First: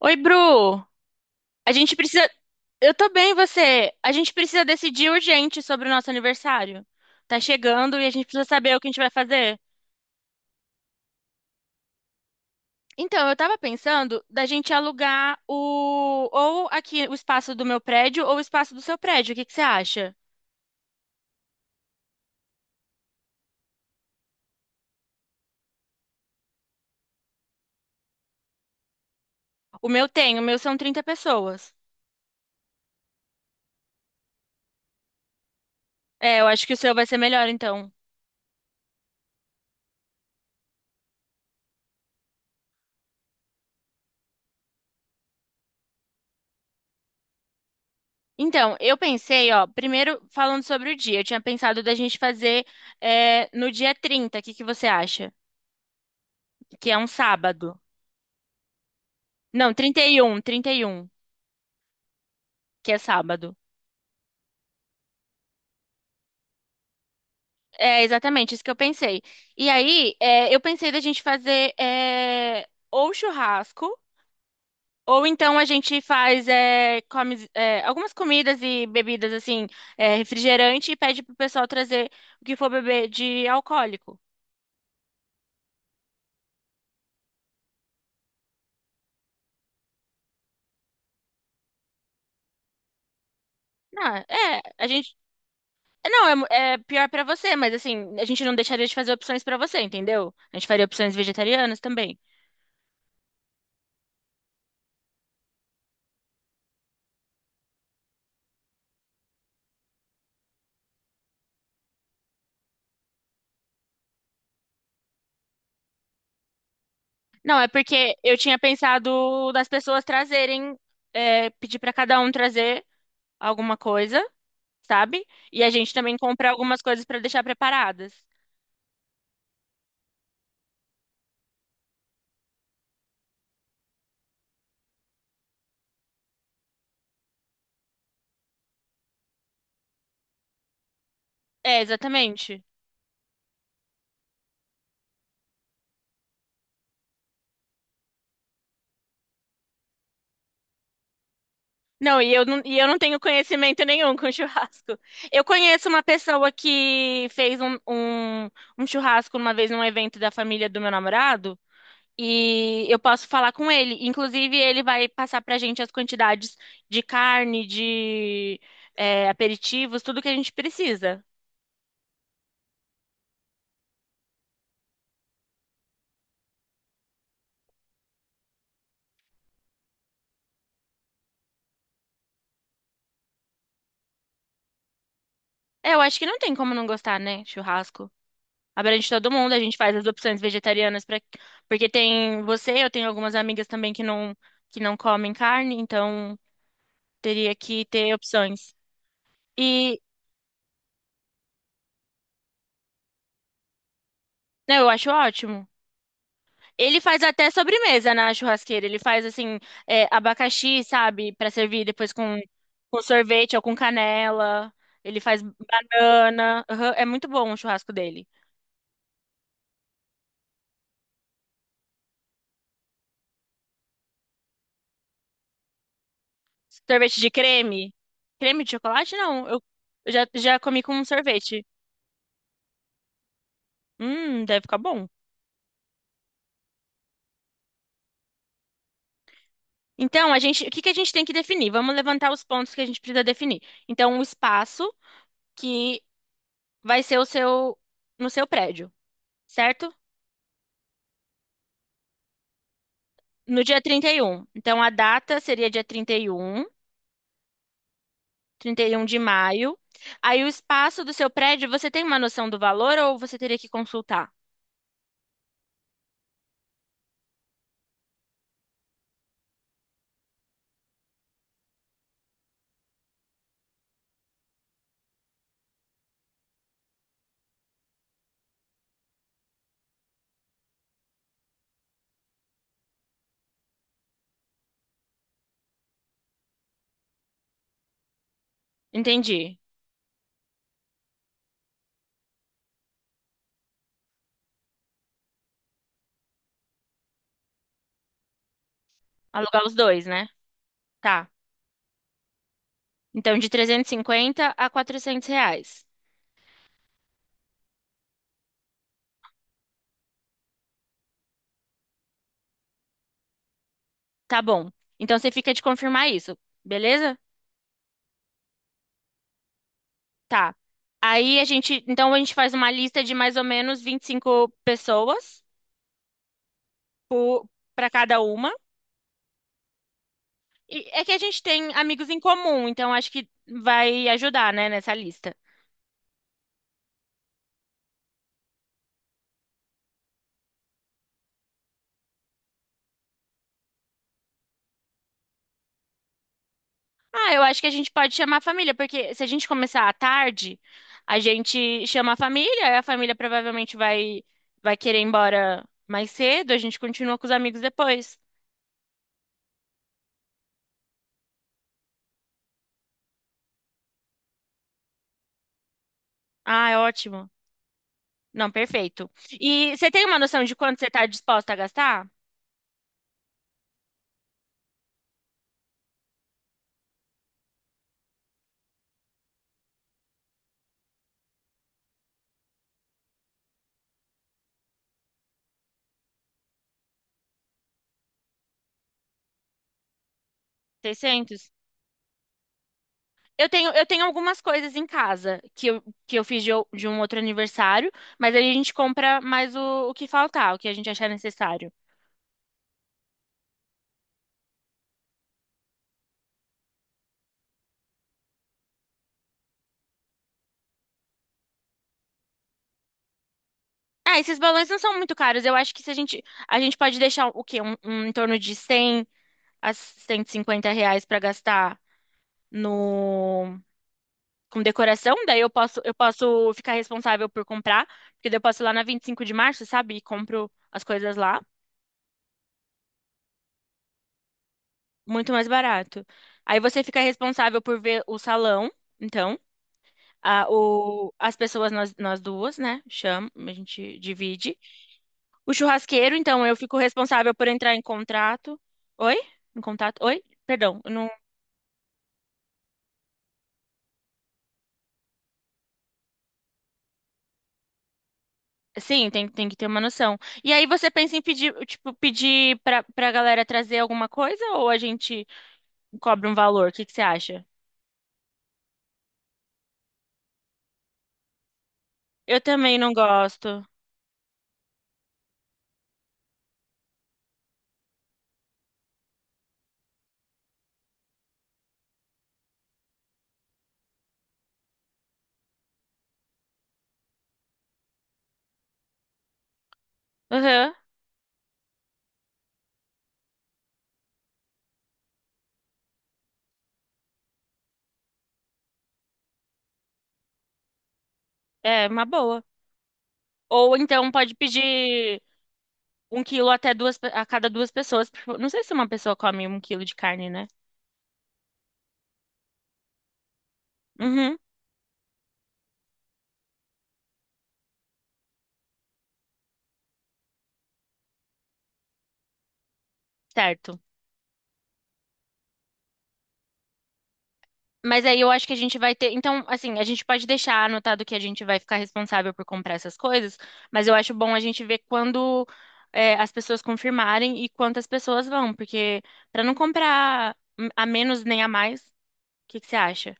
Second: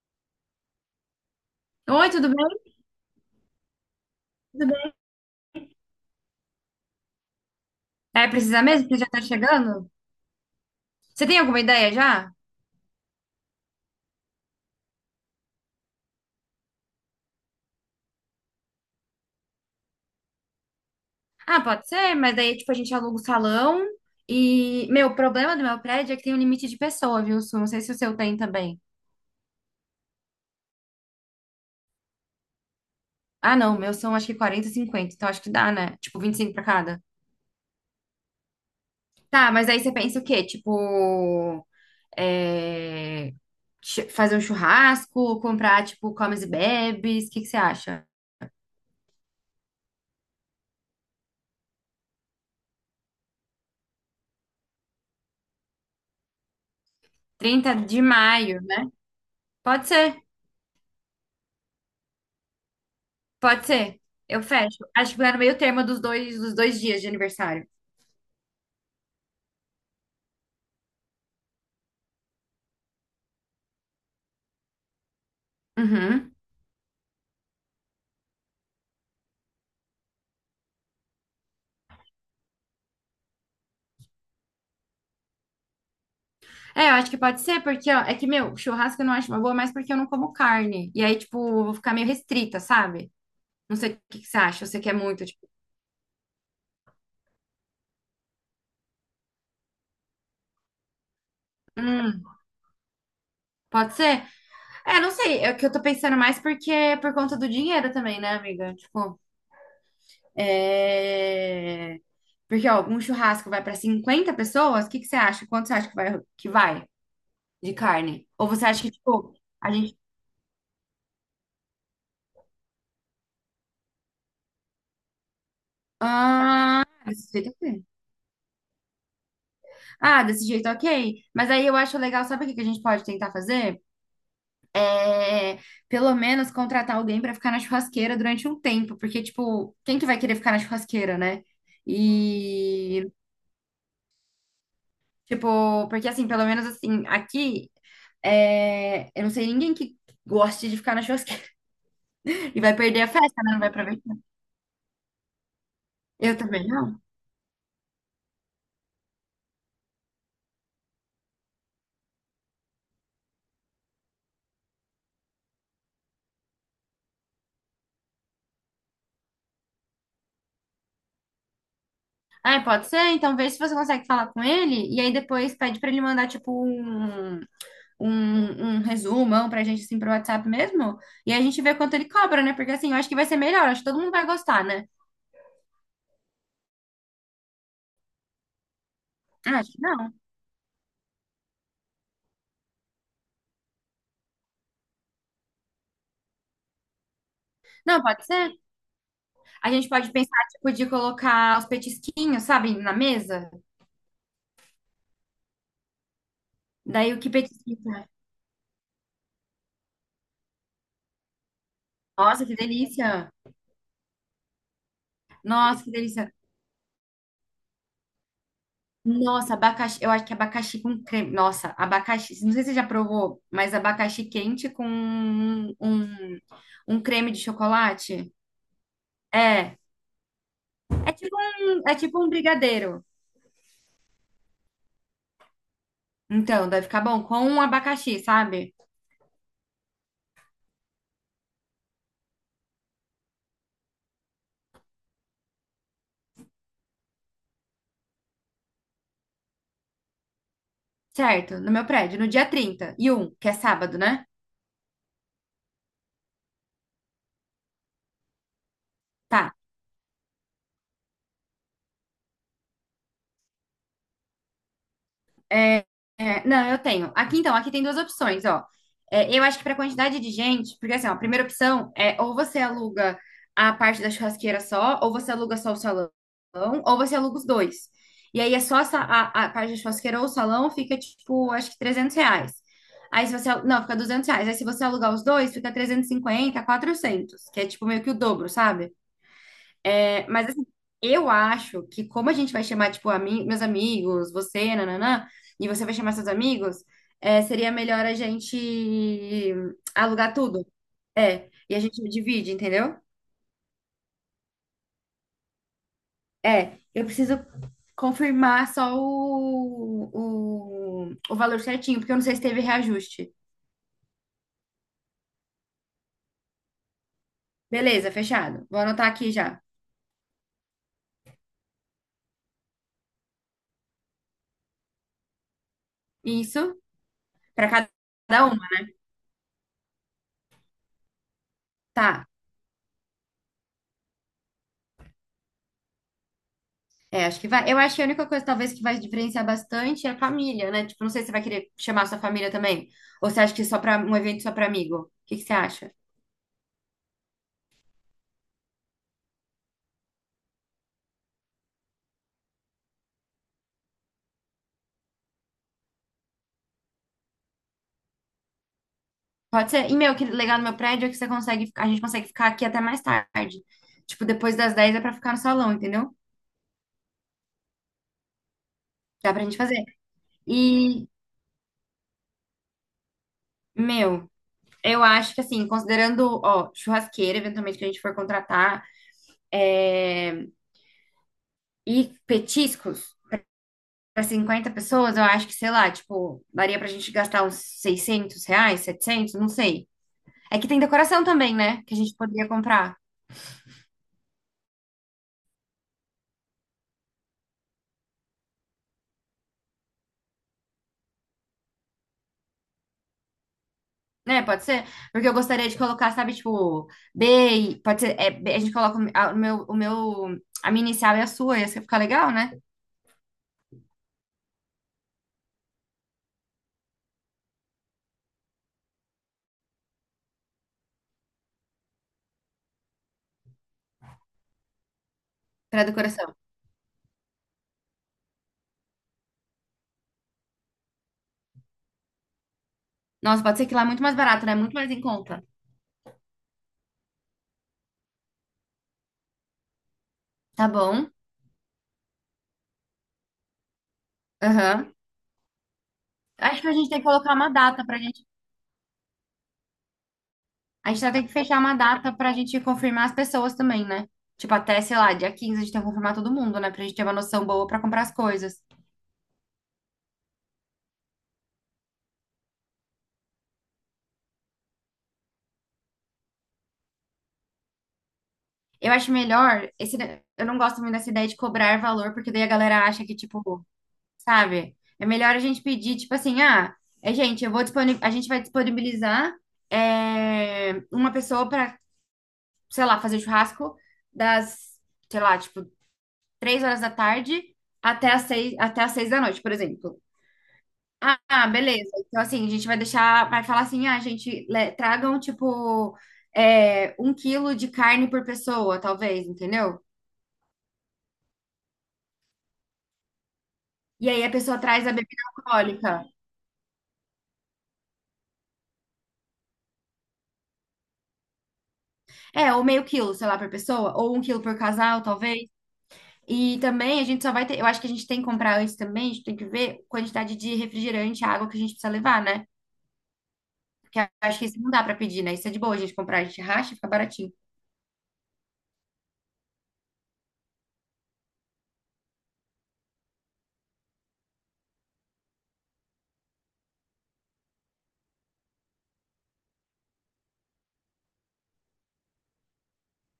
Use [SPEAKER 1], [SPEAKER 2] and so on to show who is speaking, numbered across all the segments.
[SPEAKER 1] Oi, Bru. A gente
[SPEAKER 2] Oi,
[SPEAKER 1] precisa.
[SPEAKER 2] tudo bem?
[SPEAKER 1] Eu tô bem, e você? A gente precisa
[SPEAKER 2] Tudo bem?
[SPEAKER 1] decidir urgente sobre o nosso aniversário. Tá chegando e a gente
[SPEAKER 2] É,
[SPEAKER 1] precisa
[SPEAKER 2] precisa
[SPEAKER 1] saber o que
[SPEAKER 2] mesmo?
[SPEAKER 1] a gente
[SPEAKER 2] Porque já
[SPEAKER 1] vai
[SPEAKER 2] tá
[SPEAKER 1] fazer.
[SPEAKER 2] chegando? Você tem alguma ideia já?
[SPEAKER 1] Então, eu tava pensando da gente alugar o ou aqui o espaço do meu prédio ou o espaço do seu prédio. O que que você acha?
[SPEAKER 2] Ah, pode ser, mas daí, tipo, a gente aluga o salão e... Meu, o problema do meu prédio é que tem um limite de pessoa, viu, Su? Não sei se o seu tem também.
[SPEAKER 1] O meu tem, o meu são 30 pessoas.
[SPEAKER 2] Ah, não, o meu são acho que 40, 50. Então acho que dá, né? Tipo, vinte e
[SPEAKER 1] É, eu
[SPEAKER 2] cinco pra
[SPEAKER 1] acho que o seu
[SPEAKER 2] cada.
[SPEAKER 1] vai ser melhor, então.
[SPEAKER 2] Tá, mas aí você pensa o quê? Tipo, é... fazer um churrasco, comprar, tipo, comes e bebes, o que que você acha?
[SPEAKER 1] Então, eu pensei, ó, primeiro falando sobre o dia, eu tinha pensado da gente fazer no dia 30. O que que você acha? Que é um
[SPEAKER 2] 30
[SPEAKER 1] sábado.
[SPEAKER 2] de maio, né?
[SPEAKER 1] Não,
[SPEAKER 2] Pode ser.
[SPEAKER 1] trinta e um, que é sábado.
[SPEAKER 2] Pode ser. Eu fecho. Acho que vai no meio termo dos dois dias de aniversário.
[SPEAKER 1] É exatamente isso que eu pensei. E aí, eu pensei da gente fazer ou churrasco, ou então a gente
[SPEAKER 2] Uhum.
[SPEAKER 1] faz algumas comidas e bebidas, assim, refrigerante, e pede pro pessoal trazer o que for beber de alcoólico.
[SPEAKER 2] É, eu acho que pode ser, porque, ó, é que, meu, churrasco eu não acho uma boa, mas porque eu não como carne. E aí, tipo, eu vou ficar meio restrita, sabe? Não sei o
[SPEAKER 1] Não,
[SPEAKER 2] que que você
[SPEAKER 1] é,
[SPEAKER 2] acha, você
[SPEAKER 1] a
[SPEAKER 2] quer
[SPEAKER 1] gente.
[SPEAKER 2] muito, tipo,
[SPEAKER 1] Não, é pior pra você, mas assim, a gente não deixaria de fazer opções pra você, entendeu? A gente faria opções vegetarianas também.
[SPEAKER 2] hum, pode ser? É, não sei, é que eu tô pensando mais porque é por conta do dinheiro também, né, amiga? Tipo, é... Porque, ó, um churrasco vai pra 50 pessoas, o que que você acha? Quanto você acha que vai
[SPEAKER 1] Não, é
[SPEAKER 2] de
[SPEAKER 1] porque
[SPEAKER 2] carne?
[SPEAKER 1] eu
[SPEAKER 2] Ou
[SPEAKER 1] tinha
[SPEAKER 2] você acha que, tipo,
[SPEAKER 1] pensado das
[SPEAKER 2] a gente...
[SPEAKER 1] pessoas trazerem, pedir pra cada um trazer alguma coisa, sabe? E a gente também comprar
[SPEAKER 2] ah,
[SPEAKER 1] algumas coisas pra
[SPEAKER 2] Desse
[SPEAKER 1] deixar
[SPEAKER 2] jeito, é ok.
[SPEAKER 1] preparadas.
[SPEAKER 2] Ah, desse jeito, é ok. Mas aí eu acho legal, sabe o que que a gente pode tentar fazer? É, pelo menos contratar alguém pra ficar na churrasqueira durante um tempo, porque, tipo, quem que vai querer ficar na churrasqueira, né?
[SPEAKER 1] É, exatamente.
[SPEAKER 2] E, tipo, porque assim, pelo menos assim, aqui, é, eu não sei ninguém que goste de ficar na churrasqueira
[SPEAKER 1] Não, e eu
[SPEAKER 2] e
[SPEAKER 1] não,
[SPEAKER 2] vai
[SPEAKER 1] e eu não
[SPEAKER 2] perder a
[SPEAKER 1] tenho
[SPEAKER 2] festa, né? Não vai
[SPEAKER 1] conhecimento nenhum
[SPEAKER 2] aproveitar.
[SPEAKER 1] com churrasco. Eu conheço uma
[SPEAKER 2] Eu
[SPEAKER 1] pessoa
[SPEAKER 2] também não.
[SPEAKER 1] que fez um churrasco uma vez num evento da família do meu namorado. E eu posso falar com ele. Inclusive, ele vai passar pra gente as quantidades de carne, de aperitivos, tudo que a gente precisa.
[SPEAKER 2] Ah, pode ser? Então vê se você consegue falar com ele e aí depois pede pra ele mandar, tipo, Um resumão pra gente, assim, pro WhatsApp mesmo. E a gente vê quanto ele cobra, né? Porque, assim, eu acho que vai ser melhor. Acho que todo mundo vai gostar, né?
[SPEAKER 1] É, eu acho que não tem como não gostar, né? Churrasco. Abrange todo mundo, a
[SPEAKER 2] Ah, acho
[SPEAKER 1] gente
[SPEAKER 2] que
[SPEAKER 1] faz as
[SPEAKER 2] não.
[SPEAKER 1] opções vegetarianas para porque tem você, eu tenho algumas amigas também que não comem carne, então teria que
[SPEAKER 2] Não,
[SPEAKER 1] ter
[SPEAKER 2] pode ser.
[SPEAKER 1] opções.
[SPEAKER 2] A gente
[SPEAKER 1] E
[SPEAKER 2] pode pensar, tipo, de colocar os petisquinhos, sabe, na mesa.
[SPEAKER 1] não, eu acho ótimo. Ele
[SPEAKER 2] Daí o
[SPEAKER 1] faz
[SPEAKER 2] que
[SPEAKER 1] até
[SPEAKER 2] petisquinho? Tá?
[SPEAKER 1] sobremesa na churrasqueira. Ele faz assim, abacaxi, sabe, pra servir depois
[SPEAKER 2] Nossa, que
[SPEAKER 1] com
[SPEAKER 2] delícia!
[SPEAKER 1] sorvete ou com canela. Ele faz
[SPEAKER 2] Nossa, que delícia!
[SPEAKER 1] banana. Aham, é muito bom o churrasco dele.
[SPEAKER 2] Nossa, abacaxi. Eu acho que abacaxi com creme. Nossa, abacaxi. Não sei se você já provou, mas abacaxi quente com um, um
[SPEAKER 1] Sorvete de
[SPEAKER 2] creme de
[SPEAKER 1] creme?
[SPEAKER 2] chocolate.
[SPEAKER 1] Creme de chocolate? Não, eu
[SPEAKER 2] É.
[SPEAKER 1] já comi com um
[SPEAKER 2] É tipo
[SPEAKER 1] sorvete.
[SPEAKER 2] um, é tipo um brigadeiro.
[SPEAKER 1] Deve ficar bom.
[SPEAKER 2] Então, deve ficar bom com um abacaxi, sabe?
[SPEAKER 1] Então, a gente, o que que a gente tem que definir? Vamos levantar os pontos que a gente precisa definir. Então, o espaço que vai ser o seu no seu prédio, certo?
[SPEAKER 2] Certo, no meu prédio, no dia 31, que é
[SPEAKER 1] No dia
[SPEAKER 2] sábado,
[SPEAKER 1] trinta e
[SPEAKER 2] né?
[SPEAKER 1] um. Então, a data seria dia trinta e um de
[SPEAKER 2] Tá.
[SPEAKER 1] maio. Aí, o espaço do seu prédio, você tem uma noção do valor ou você teria que consultar?
[SPEAKER 2] É, não, eu tenho. Aqui então, aqui tem duas opções, ó. É, eu acho que para quantidade de gente, porque assim, ó, a primeira opção é ou você aluga a parte da churrasqueira só, ou você aluga só o salão, ou você aluga os dois. E aí é só a parte da churrasqueira ou o salão fica tipo, acho que R$ 300. Aí se você, não, fica R$ 200. Aí se você alugar os dois, fica 350, 400, que é tipo meio que o dobro, sabe?
[SPEAKER 1] Entendi.
[SPEAKER 2] É, mas assim, eu acho que como a gente vai chamar, tipo, meus amigos, você, nananã, e você vai chamar seus amigos, é, seria melhor a gente
[SPEAKER 1] Alugar os dois, né?
[SPEAKER 2] alugar tudo.
[SPEAKER 1] Tá.
[SPEAKER 2] É, e a gente divide, entendeu?
[SPEAKER 1] Então, de 350 a 400 reais.
[SPEAKER 2] É, eu preciso confirmar só o valor certinho, porque eu não sei se teve reajuste.
[SPEAKER 1] Tá bom. Então, você fica de confirmar isso, beleza?
[SPEAKER 2] Beleza, fechado. Vou anotar aqui já.
[SPEAKER 1] Tá. Aí, a gente... Então, a gente faz uma lista de mais ou menos 25 pessoas
[SPEAKER 2] Isso, para
[SPEAKER 1] para cada
[SPEAKER 2] cada
[SPEAKER 1] uma.
[SPEAKER 2] uma.
[SPEAKER 1] E é que a gente tem amigos em
[SPEAKER 2] Tá.
[SPEAKER 1] comum, então acho que vai ajudar, né, nessa lista.
[SPEAKER 2] É, acho que vai. Eu acho que a única coisa, talvez, que vai diferenciar bastante é a família, né? Tipo, não sei se você vai querer chamar sua família também. Ou você acha que é só para um evento só para amigo? O que que você acha?
[SPEAKER 1] Ah, eu acho que a gente pode chamar a família, porque se a gente começar à tarde, a gente chama a família provavelmente vai querer ir embora mais cedo, a gente continua com os amigos depois.
[SPEAKER 2] Pode ser. E, meu, que legal no meu prédio é que você consegue, a gente consegue ficar aqui até mais tarde. Tipo, depois das 10 é pra ficar no salão, entendeu?
[SPEAKER 1] Ah, é ótimo. Não, perfeito.
[SPEAKER 2] Dá pra gente
[SPEAKER 1] E
[SPEAKER 2] fazer.
[SPEAKER 1] você tem uma noção de quanto você está
[SPEAKER 2] E,
[SPEAKER 1] disposta a gastar?
[SPEAKER 2] meu, eu acho que assim, considerando, ó, churrasqueira, eventualmente que a gente for contratar, é, e petiscos. Para 50 pessoas, eu acho que, sei lá, tipo, daria pra gente gastar uns R$ 600, 700 não sei. É que tem decoração
[SPEAKER 1] Seiscentos.
[SPEAKER 2] também, né? Que a gente poderia comprar.
[SPEAKER 1] Eu tenho algumas coisas em casa que eu fiz de, o- de um outro aniversário, mas aí a gente compra mais o que faltar, o que a gente achar necessário.
[SPEAKER 2] Né, pode ser? Porque eu gostaria de colocar, sabe, tipo, B, pode ser, é, B, a gente coloca o a minha inicial e a sua, ia ficar legal, né?
[SPEAKER 1] Ah, esses balões não são muito caros. Eu acho que se a gente, a gente pode deixar o quê? Um em torno de 100 a 150 reais para gastar no com decoração. Daí
[SPEAKER 2] Pra
[SPEAKER 1] eu
[SPEAKER 2] decoração.
[SPEAKER 1] posso ficar responsável por comprar, porque daí eu posso ir lá na 25 de março, sabe? E compro as coisas lá,
[SPEAKER 2] Nossa, pode ser que lá é muito mais barato, né? Muito mais em
[SPEAKER 1] muito
[SPEAKER 2] conta.
[SPEAKER 1] mais barato. Aí você fica responsável por ver o salão, então,
[SPEAKER 2] Tá bom.
[SPEAKER 1] as pessoas nós duas, né? Chama, a gente divide.
[SPEAKER 2] Aham.
[SPEAKER 1] O churrasqueiro, então, eu
[SPEAKER 2] Acho que a
[SPEAKER 1] fico
[SPEAKER 2] gente tem que colocar
[SPEAKER 1] responsável por
[SPEAKER 2] uma
[SPEAKER 1] entrar em
[SPEAKER 2] data pra gente.
[SPEAKER 1] contrato. Oi? Em contato? Oi? Perdão,
[SPEAKER 2] A
[SPEAKER 1] eu
[SPEAKER 2] gente
[SPEAKER 1] não...
[SPEAKER 2] vai ter que fechar uma data pra gente confirmar as pessoas também, né? Tipo, até, sei lá, dia 15 a gente tem que confirmar todo mundo, né? Pra gente ter uma noção boa pra comprar as coisas.
[SPEAKER 1] Sim, tem, tem que ter uma noção. E aí você pensa em pedir, tipo, pedir pra galera trazer alguma coisa ou a gente cobra um valor? O que que você acha?
[SPEAKER 2] Eu acho melhor, esse, eu não gosto muito dessa ideia de cobrar valor, porque
[SPEAKER 1] Eu
[SPEAKER 2] daí a
[SPEAKER 1] também
[SPEAKER 2] galera
[SPEAKER 1] não
[SPEAKER 2] acha que,
[SPEAKER 1] gosto.
[SPEAKER 2] tipo, sabe? É melhor a gente pedir, tipo assim, ah, é, gente, eu vou a gente vai disponibilizar é, uma pessoa pra, sei lá, fazer churrasco das, sei lá, tipo, 3 horas da tarde até as seis da noite, por exemplo.
[SPEAKER 1] Aham,
[SPEAKER 2] Ah, ah, beleza. Então, assim, a gente vai deixar, vai falar assim, ah, gente, tragam, tipo, é, 1 quilo de carne por pessoa, talvez, entendeu?
[SPEAKER 1] é uma boa. Ou
[SPEAKER 2] E
[SPEAKER 1] então
[SPEAKER 2] aí a
[SPEAKER 1] pode
[SPEAKER 2] pessoa traz a
[SPEAKER 1] pedir
[SPEAKER 2] bebida alcoólica.
[SPEAKER 1] um quilo até duas, pe- a cada duas pessoas. Porque não sei se uma pessoa come um quilo de carne, né?
[SPEAKER 2] É, ou meio quilo, sei lá, por pessoa, ou um
[SPEAKER 1] Uhum,
[SPEAKER 2] quilo por casal, talvez. E também a gente só vai ter, eu acho que a gente tem que comprar antes também, a gente tem que ver a quantidade de refrigerante, água que a gente precisa levar, né?
[SPEAKER 1] certo.
[SPEAKER 2] Porque eu acho que isso não dá pra pedir, né? Isso é de boa a gente comprar, a gente racha, fica baratinho.
[SPEAKER 1] Mas aí eu acho que a gente vai ter. Então, assim, a gente pode deixar anotado que a gente vai ficar responsável por comprar essas coisas, mas eu acho bom a gente ver quando as pessoas confirmarem e quantas pessoas vão, porque para não comprar a menos nem a mais, o que que você acha?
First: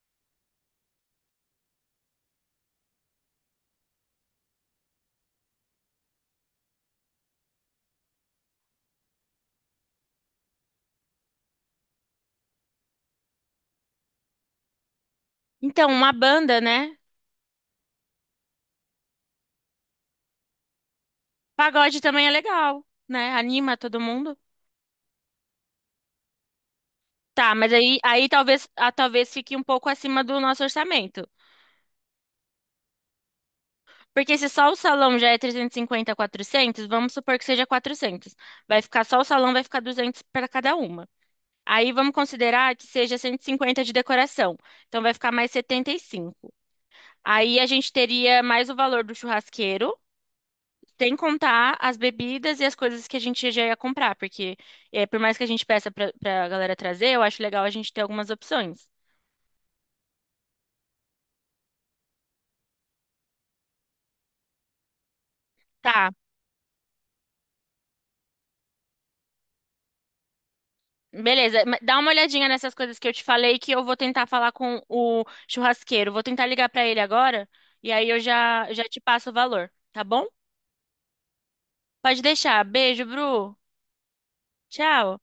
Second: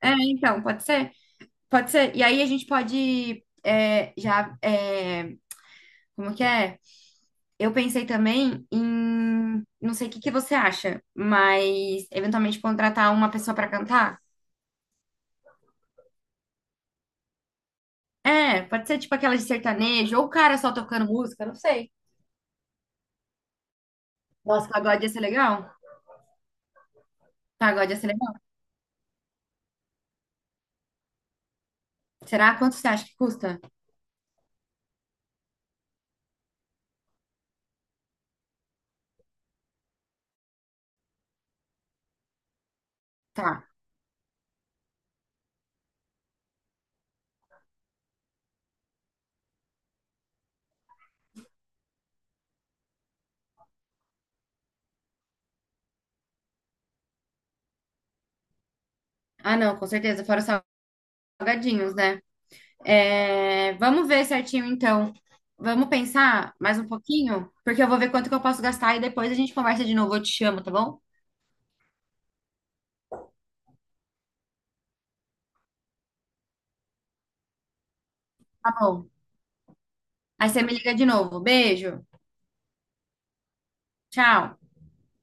[SPEAKER 2] É, então, pode ser? Pode ser. E aí a gente pode é, já. É, como que é? Eu pensei também em, não sei o que que você acha, mas eventualmente contratar uma pessoa pra cantar.
[SPEAKER 1] Então, uma banda, né?
[SPEAKER 2] É, pode ser tipo aquela de sertanejo, ou o cara só tocando música, não sei.
[SPEAKER 1] Pagode também é legal, né? Anima todo mundo.
[SPEAKER 2] Nossa, pagode ia ser legal?
[SPEAKER 1] Tá, mas
[SPEAKER 2] Pagode
[SPEAKER 1] aí,
[SPEAKER 2] ia ser
[SPEAKER 1] aí
[SPEAKER 2] legal.
[SPEAKER 1] talvez, ah, talvez fique um pouco acima do nosso orçamento.
[SPEAKER 2] Será? Quanto você acha que custa?
[SPEAKER 1] Porque se só o salão já é 350, 400, vamos supor que seja 400. Vai ficar só o salão, vai ficar 200 para cada uma. Aí vamos considerar que seja
[SPEAKER 2] Tá.
[SPEAKER 1] 150 de decoração. Então vai ficar mais 75. Aí a gente teria mais o valor do churrasqueiro, sem contar as bebidas e as coisas que a gente já ia comprar, porque é, por mais que a gente peça para a galera trazer, eu acho legal a gente ter algumas opções.
[SPEAKER 2] Ah, não, com certeza, fora os salgadinhos, né? É, vamos ver certinho então. Vamos
[SPEAKER 1] Tá,
[SPEAKER 2] pensar mais um pouquinho, porque eu vou ver quanto que eu posso gastar e depois a gente conversa de novo. Eu te chamo, tá bom?
[SPEAKER 1] beleza, dá uma olhadinha nessas coisas que eu te falei que eu vou tentar falar com o churrasqueiro. Vou tentar ligar pra ele agora e aí eu
[SPEAKER 2] Tá
[SPEAKER 1] já te
[SPEAKER 2] bom.
[SPEAKER 1] passo o valor, tá bom?
[SPEAKER 2] Aí você me liga de novo. Beijo.
[SPEAKER 1] Pode deixar. Beijo, Bru.
[SPEAKER 2] Tchau.
[SPEAKER 1] Tchau.